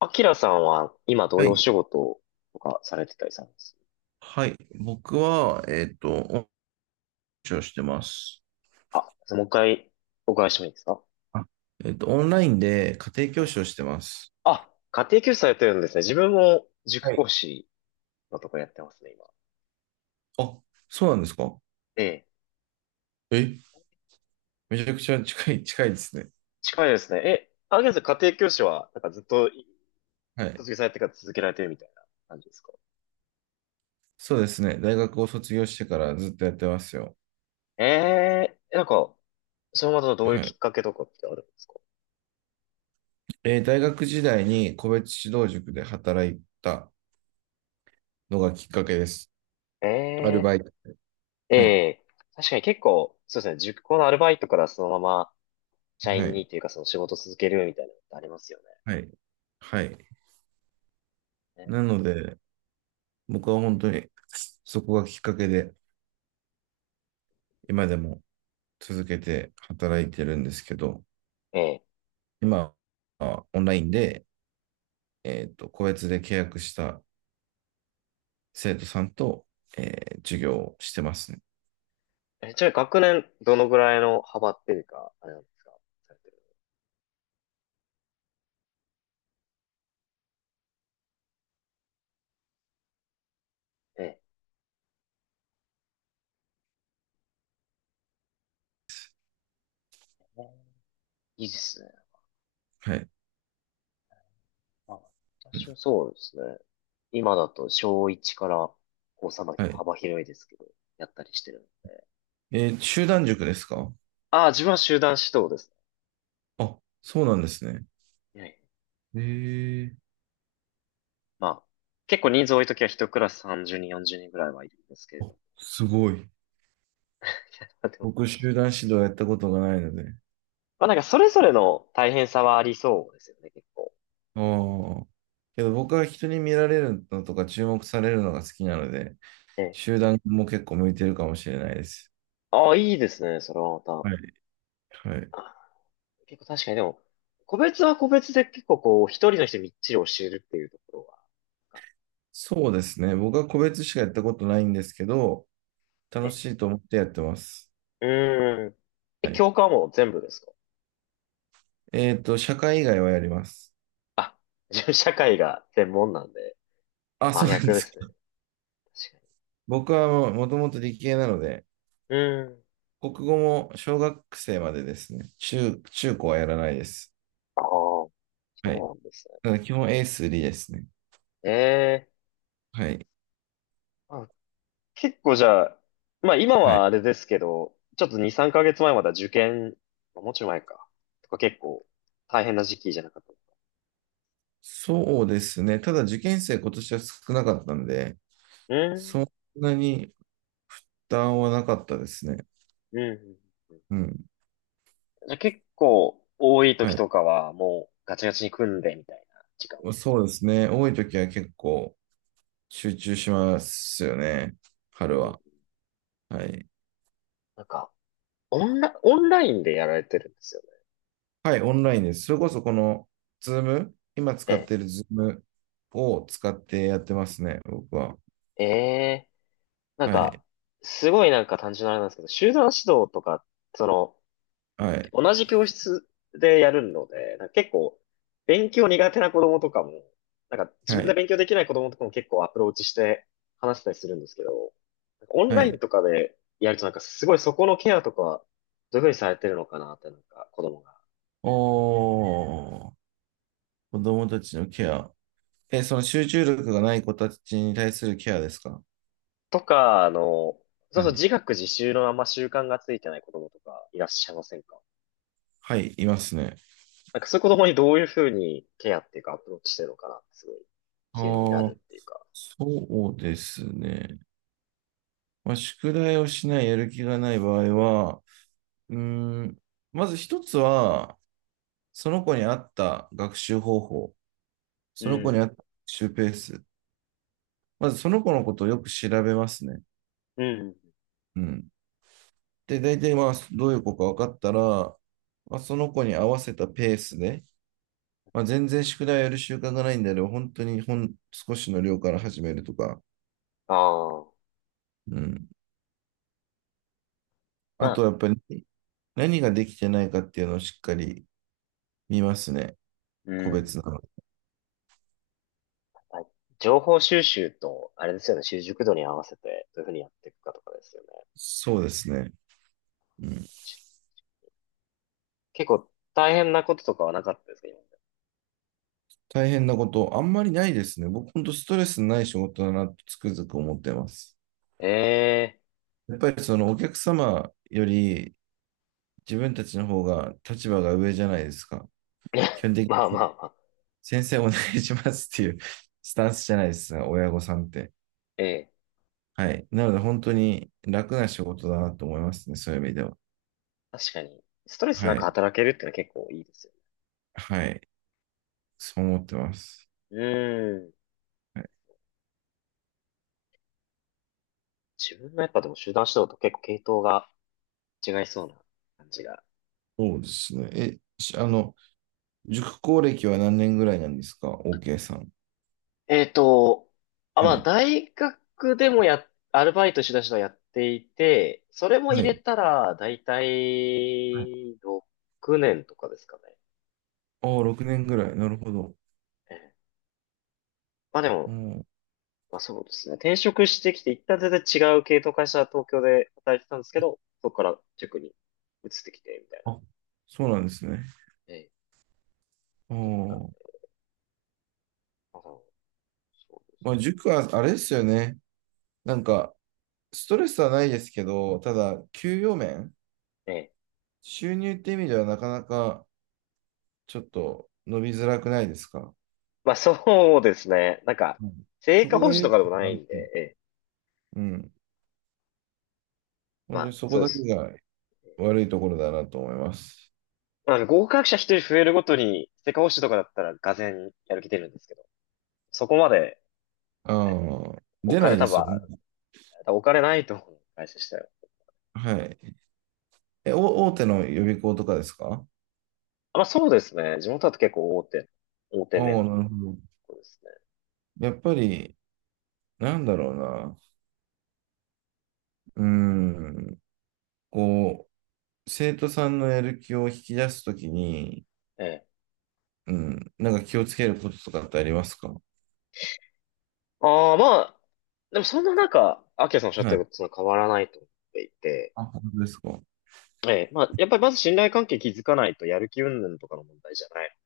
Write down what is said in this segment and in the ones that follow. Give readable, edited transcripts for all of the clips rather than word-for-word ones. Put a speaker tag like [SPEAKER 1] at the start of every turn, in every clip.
[SPEAKER 1] アキラさんは今どう
[SPEAKER 2] は
[SPEAKER 1] いうお
[SPEAKER 2] い。
[SPEAKER 1] 仕事とかされてたりされます？
[SPEAKER 2] はい。僕は、恩師をしてます。
[SPEAKER 1] あ、もう一回お伺いしてもいいですか？
[SPEAKER 2] あオンラインで家庭教
[SPEAKER 1] え
[SPEAKER 2] 師をしてます。
[SPEAKER 1] あ、家庭教師されてるんですね。自分も塾
[SPEAKER 2] はい。
[SPEAKER 1] 講師のとこやってますね、今。
[SPEAKER 2] あ、そうなんですか？
[SPEAKER 1] ええ、
[SPEAKER 2] え、めちゃくちゃ近い、近いですね。
[SPEAKER 1] 近いですね。え、アキラさん家庭教師は、なんかずっと
[SPEAKER 2] はい。
[SPEAKER 1] 卒業されてから続けられてるみたいな感じですか？
[SPEAKER 2] そうですね。大学を卒業してからずっとやってますよ。
[SPEAKER 1] ええ、なんか、それまたどういう
[SPEAKER 2] は
[SPEAKER 1] きっ
[SPEAKER 2] い。
[SPEAKER 1] かけとかってあるんですか？
[SPEAKER 2] 大学時代に個別指導塾で働いたのがきっかけです。
[SPEAKER 1] え
[SPEAKER 2] アル
[SPEAKER 1] え、
[SPEAKER 2] バイト。
[SPEAKER 1] え
[SPEAKER 2] はい。
[SPEAKER 1] え、確かに結構、そうですね、塾講のアルバイトからそのまま社
[SPEAKER 2] は
[SPEAKER 1] 員
[SPEAKER 2] い。
[SPEAKER 1] にというかその仕事続けるみたいなのってありますよね。
[SPEAKER 2] はい。はい。
[SPEAKER 1] ね。
[SPEAKER 2] なので、僕は本当にそこがきっかけで、今でも続けて働いてるんですけど、
[SPEAKER 1] ええ。
[SPEAKER 2] 今はオンラインで、個別で契約した生徒さんと、授業をしてますね。
[SPEAKER 1] え、ちなみに学年、どのぐらいの幅っていうか、あれなんですか？されてる。ええ。ね、いいですね。
[SPEAKER 2] はい。
[SPEAKER 1] あ、私はそうですね。今だと小1から高3まで
[SPEAKER 2] はい。
[SPEAKER 1] 幅広いですけど、やったりしてるので。
[SPEAKER 2] 集団塾ですか？
[SPEAKER 1] ああ、自分は集団指導です
[SPEAKER 2] あ、そうなんですね。
[SPEAKER 1] ね。ええ。
[SPEAKER 2] ええ、
[SPEAKER 1] まあ、結構人数多いときは一クラス30人、40人ぐらいはいるんですけれ
[SPEAKER 2] あ、
[SPEAKER 1] ど。
[SPEAKER 2] すごい。
[SPEAKER 1] でも、
[SPEAKER 2] 僕、集団指導やったことがないので。
[SPEAKER 1] まあなんかそれぞれの大変さはありそうですよね、結構。
[SPEAKER 2] ああ。けど僕は人に見られるのとか注目されるのが好きなので、
[SPEAKER 1] ええ。
[SPEAKER 2] 集団も結構向いてるかもしれないです。
[SPEAKER 1] ああ、いいですね、それはま
[SPEAKER 2] はい。はい。
[SPEAKER 1] た。結構確かにでも、個別は個別で結構こう、一人の人にみっちり教えるっていうところは、なんか
[SPEAKER 2] そうですね。僕は個別しかやったことないんですけど、楽
[SPEAKER 1] ね。
[SPEAKER 2] しいと思ってやってます。
[SPEAKER 1] うーん。え、
[SPEAKER 2] はい。
[SPEAKER 1] 教科はもう全部ですか？
[SPEAKER 2] 社会以外はやります。
[SPEAKER 1] あ、自分社会が専門なんで、
[SPEAKER 2] あ、そ
[SPEAKER 1] 真
[SPEAKER 2] うなんで
[SPEAKER 1] 逆で
[SPEAKER 2] すか。
[SPEAKER 1] すね。確か
[SPEAKER 2] 僕はもうもともと理系なので、
[SPEAKER 1] に。うーん。
[SPEAKER 2] 国語も小学生までですね。中高はやらないです。
[SPEAKER 1] ああ、そう
[SPEAKER 2] はい。
[SPEAKER 1] なんですね。
[SPEAKER 2] ただ基本 A3 ですね。
[SPEAKER 1] ええ。
[SPEAKER 2] はい。
[SPEAKER 1] あ、結構じゃあ、まあ今
[SPEAKER 2] はい。
[SPEAKER 1] はあれですけど、ちょっと2、3ヶ月前まだ受験、あもうちょい前か。とか結構大変な時期じゃなかった。
[SPEAKER 2] そうですね。ただ受験生今年は少なかったんで、
[SPEAKER 1] うー
[SPEAKER 2] そん
[SPEAKER 1] ん。
[SPEAKER 2] なに負担はなかったですね。
[SPEAKER 1] うん。うん。
[SPEAKER 2] うん。
[SPEAKER 1] じゃあ結構多い時
[SPEAKER 2] はい。
[SPEAKER 1] とかはもうガチガチに組んでみたいな時間。
[SPEAKER 2] そうですね。多い時は結構、集中しますよね。
[SPEAKER 1] う
[SPEAKER 2] 春
[SPEAKER 1] ん。
[SPEAKER 2] は。はい。
[SPEAKER 1] なんか、オンラインでやられてるんですよ
[SPEAKER 2] はい、オンラインです。それこそこの、ズーム、今使っ
[SPEAKER 1] ね。
[SPEAKER 2] てるズームを使ってやってますね、僕は。
[SPEAKER 1] ええ。ええ。なん
[SPEAKER 2] は
[SPEAKER 1] か、
[SPEAKER 2] い、
[SPEAKER 1] すごいなんか単純なあれなんですけど、集団指導とか、その、
[SPEAKER 2] はい、
[SPEAKER 1] 同じ教室でやるので、なんか結構、勉強苦手な子供とかも、なんか自
[SPEAKER 2] は
[SPEAKER 1] 分で
[SPEAKER 2] い、
[SPEAKER 1] 勉強できない子供とかも結構アプローチして話したりするんですけど、なんかオン
[SPEAKER 2] は
[SPEAKER 1] ライン
[SPEAKER 2] い。
[SPEAKER 1] とかでやるとなんかすごいそこのケアとか、どういうふうにされてるのかなってなんか子供が。
[SPEAKER 2] おー、子供たちのケア。え、その集中力がない子たちに対するケアですか？
[SPEAKER 1] とか、あの、そうそ
[SPEAKER 2] は
[SPEAKER 1] う
[SPEAKER 2] い。
[SPEAKER 1] 自学自習のあんま習慣がついてない子供とかいらっしゃいませんか？
[SPEAKER 2] はい、いますね。
[SPEAKER 1] なんかそういう子供にどういうふうにケアっていうかアプローチしてるのかなってすごい
[SPEAKER 2] あ
[SPEAKER 1] 気にな
[SPEAKER 2] ー、
[SPEAKER 1] るっていうか。
[SPEAKER 2] そうですね。まあ、宿題をしない、やる気がない場合は、うーん、まず一つは、その子に合った学習方法、
[SPEAKER 1] う
[SPEAKER 2] その子に合
[SPEAKER 1] ん。
[SPEAKER 2] った学習ペース、まずその子のことをよく調べますね。
[SPEAKER 1] うん。
[SPEAKER 2] うん。で、大体まあ、どういう子か分かったら、まあ、その子に合わせたペースで、まあ、全然宿題やる習慣がないんであれば、本当にほん少しの量から始めるとか、
[SPEAKER 1] ああ。
[SPEAKER 2] うん。
[SPEAKER 1] ま
[SPEAKER 2] あと
[SPEAKER 1] あ。
[SPEAKER 2] はやっぱり何ができてないかっていうのをしっかり見ますね。
[SPEAKER 1] う
[SPEAKER 2] 個別
[SPEAKER 1] ん。
[SPEAKER 2] なの。
[SPEAKER 1] まあ情報収集と、あれですよね、習熟度に合わせて、どういうふうにやっていくかとかですよね。
[SPEAKER 2] そうですね。うん、
[SPEAKER 1] し、結構大変なこととかはなかったですか、今まで。
[SPEAKER 2] 大変なこと、あんまりないですね。僕、本当ストレスない仕事だなとつくづく思ってます。
[SPEAKER 1] ええ。
[SPEAKER 2] やっぱりそのお客様より自分たちの方が立場が上じゃないですか。基本的
[SPEAKER 1] まあ
[SPEAKER 2] に
[SPEAKER 1] まあまあ。
[SPEAKER 2] 先生お願いしますっていうスタンスじゃないですか、親御さんって。
[SPEAKER 1] ええ。
[SPEAKER 2] はい。なので本当に楽な仕事だなと思いますね、そういう意味では。
[SPEAKER 1] 確かに、ストレスな
[SPEAKER 2] は
[SPEAKER 1] く
[SPEAKER 2] い。
[SPEAKER 1] 働けるってのは結構いいですよね。
[SPEAKER 2] はい。そう思ってます。
[SPEAKER 1] うん。
[SPEAKER 2] はい、
[SPEAKER 1] 自分のやっぱでも集団指導と結構系統が違いそうな感じが。
[SPEAKER 2] そうですね。え、しあの、塾講歴は何年ぐらいなんですか ?OK さん。
[SPEAKER 1] えっと、あ、ま
[SPEAKER 2] は
[SPEAKER 1] あ、
[SPEAKER 2] い。
[SPEAKER 1] 大学でもや、アルバイトしだしのやっていて、それも入
[SPEAKER 2] は
[SPEAKER 1] れ
[SPEAKER 2] い。
[SPEAKER 1] たら、だいた
[SPEAKER 2] はい。
[SPEAKER 1] い6年とかですかね。
[SPEAKER 2] ああ、6年ぐらい。なるほど。
[SPEAKER 1] ええ。まあで
[SPEAKER 2] う
[SPEAKER 1] も、
[SPEAKER 2] ん。
[SPEAKER 1] まあそうですね。転職してきて、一旦全然違う系統会社、東京で働いてたんですけど、そこから塾に移ってきて、みたいな。
[SPEAKER 2] あ、そうなんですね。
[SPEAKER 1] ええ、
[SPEAKER 2] あ
[SPEAKER 1] だっとあるん
[SPEAKER 2] あ。
[SPEAKER 1] で。まあ、そうです
[SPEAKER 2] もう
[SPEAKER 1] ね。
[SPEAKER 2] 塾はあれですよね。なんか、ストレスはないですけど、ただ、給与面、
[SPEAKER 1] ええ。
[SPEAKER 2] 収入って意味ではなかなかちょっと伸びづらくないですか。
[SPEAKER 1] まあそうですね。なんか、
[SPEAKER 2] うん、
[SPEAKER 1] 成
[SPEAKER 2] そ
[SPEAKER 1] 果
[SPEAKER 2] こ
[SPEAKER 1] 報
[SPEAKER 2] が
[SPEAKER 1] 酬
[SPEAKER 2] 唯
[SPEAKER 1] と
[SPEAKER 2] 一
[SPEAKER 1] かでもな
[SPEAKER 2] な
[SPEAKER 1] い
[SPEAKER 2] んで
[SPEAKER 1] んで、
[SPEAKER 2] すね。
[SPEAKER 1] ええ。
[SPEAKER 2] うん。
[SPEAKER 1] ま
[SPEAKER 2] 本当に
[SPEAKER 1] あ、
[SPEAKER 2] そこ
[SPEAKER 1] そうで
[SPEAKER 2] だけ
[SPEAKER 1] す
[SPEAKER 2] が
[SPEAKER 1] ね。
[SPEAKER 2] 悪いところだなと思います。
[SPEAKER 1] あの、合格者一人増えるごとに、世界保守とかだったら、がぜんやる気出るんですけど、そこまで。
[SPEAKER 2] ああ、
[SPEAKER 1] お
[SPEAKER 2] 出な
[SPEAKER 1] 金
[SPEAKER 2] いで
[SPEAKER 1] 多
[SPEAKER 2] すよ
[SPEAKER 1] 分、
[SPEAKER 2] ね。
[SPEAKER 1] 多分お金ないと思う、会社したよ。
[SPEAKER 2] はい。大手の予備校とかですか？
[SPEAKER 1] あまあ、そうですね。地元だと結構大手、大手
[SPEAKER 2] ああ、
[SPEAKER 1] 目なこ
[SPEAKER 2] なるほど。
[SPEAKER 1] とですね。
[SPEAKER 2] やっぱり、なんだろうな。うーん。こう、生徒さんのやる気を引き出すときに、
[SPEAKER 1] ええ。
[SPEAKER 2] うん。なんか気をつけることとかってありますか？
[SPEAKER 1] ああ、まあ、でもそんな中、アキラさんおっしゃって
[SPEAKER 2] はい。
[SPEAKER 1] ることと変わらないと思っていて、
[SPEAKER 2] あ、本当ですか。は
[SPEAKER 1] ええ、まあ、やっぱりまず信頼関係築かないとやる気云々とかの問題じゃない。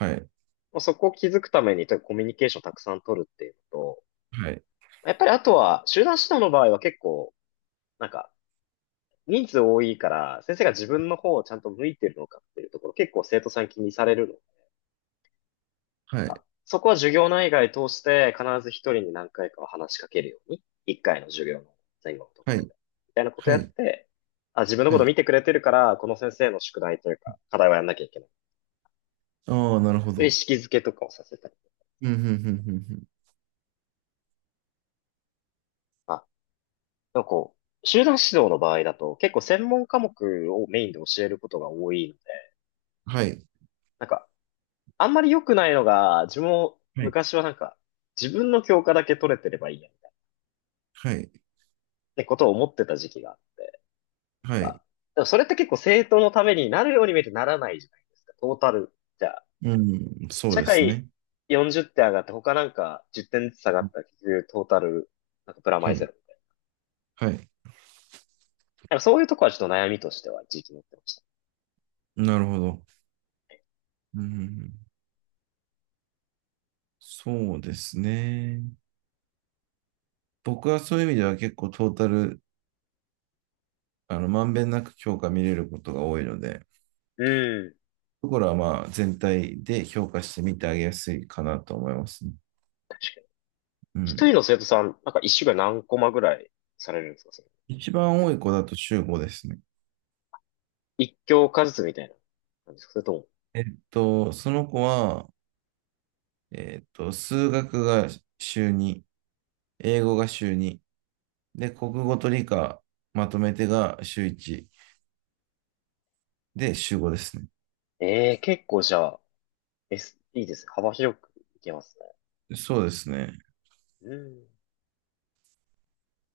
[SPEAKER 2] い。
[SPEAKER 1] まあ、そこを築くために、とにかくコミュニケーションをたくさん取るっていうのと、
[SPEAKER 2] はい。
[SPEAKER 1] やっぱりあとは、集団指導の場合は結構、なんか、人数多いから、先生が自分の方をちゃんと向いてるのかっていうところ、結構生徒さん気にされるの
[SPEAKER 2] は
[SPEAKER 1] か。
[SPEAKER 2] い。
[SPEAKER 1] そこは授業内外通して必ず一人に何回かは話しかけるように、一回の授業の前後のとこ
[SPEAKER 2] はい。は
[SPEAKER 1] ろ
[SPEAKER 2] い。
[SPEAKER 1] で、みたいなこと
[SPEAKER 2] は
[SPEAKER 1] やっ
[SPEAKER 2] い。
[SPEAKER 1] て、あ、自分の
[SPEAKER 2] は
[SPEAKER 1] こと見
[SPEAKER 2] い。
[SPEAKER 1] てくれてるから、この先生の宿題というか、課題はやんなきゃいけない。
[SPEAKER 2] ああ、なるほ
[SPEAKER 1] そういう意
[SPEAKER 2] ど。
[SPEAKER 1] 識づけとかをさせたりと
[SPEAKER 2] うん、うん、うん、うん。うん。
[SPEAKER 1] か、なんかこう、集団指導の場合だと、結構専門科目をメインで教えることが多いので、
[SPEAKER 2] はい。
[SPEAKER 1] なんかあんまり良くないのが、自分も
[SPEAKER 2] はい。
[SPEAKER 1] 昔はなんか、自分の教科だけ取れてればいいや、みたいなっ
[SPEAKER 2] はい。
[SPEAKER 1] てことを思ってた時期があって、
[SPEAKER 2] はい。
[SPEAKER 1] あ、でもそれって結構政党のためになるように見えてならないじゃないですか、トータル。じゃあ、
[SPEAKER 2] うん、そう
[SPEAKER 1] 社
[SPEAKER 2] です
[SPEAKER 1] 会
[SPEAKER 2] ね。
[SPEAKER 1] 40点上がって他なんか10点ずつ下がったら結局トータル、なんかプラマ
[SPEAKER 2] は
[SPEAKER 1] イゼ
[SPEAKER 2] い。
[SPEAKER 1] ロみたいな。
[SPEAKER 2] はい。
[SPEAKER 1] なんかそういうとこはちょっと悩みとしては時期持ってました。
[SPEAKER 2] なるほど。うん。そうですね。僕はそういう意味では結構トータル、まんべんなく評価見れることが多いので、
[SPEAKER 1] うん、
[SPEAKER 2] ところはまあ全体で評価してみてあげやすいかなと思いますね。
[SPEAKER 1] 確かに。
[SPEAKER 2] う
[SPEAKER 1] 一
[SPEAKER 2] ん。
[SPEAKER 1] 人の生徒さん、なんか一週間何コマぐらいされるんですか、それ。
[SPEAKER 2] 一番多い子だと中5ですね。
[SPEAKER 1] 一教科ずつみたいな感じですかそれとも。
[SPEAKER 2] その子は、数学が週2、英語が週2、で、国語と理科まとめてが週1、で、週5ですね。
[SPEAKER 1] ええー結構じゃあ、え、すいいです。幅広くいけますね。
[SPEAKER 2] そうですね。
[SPEAKER 1] うん。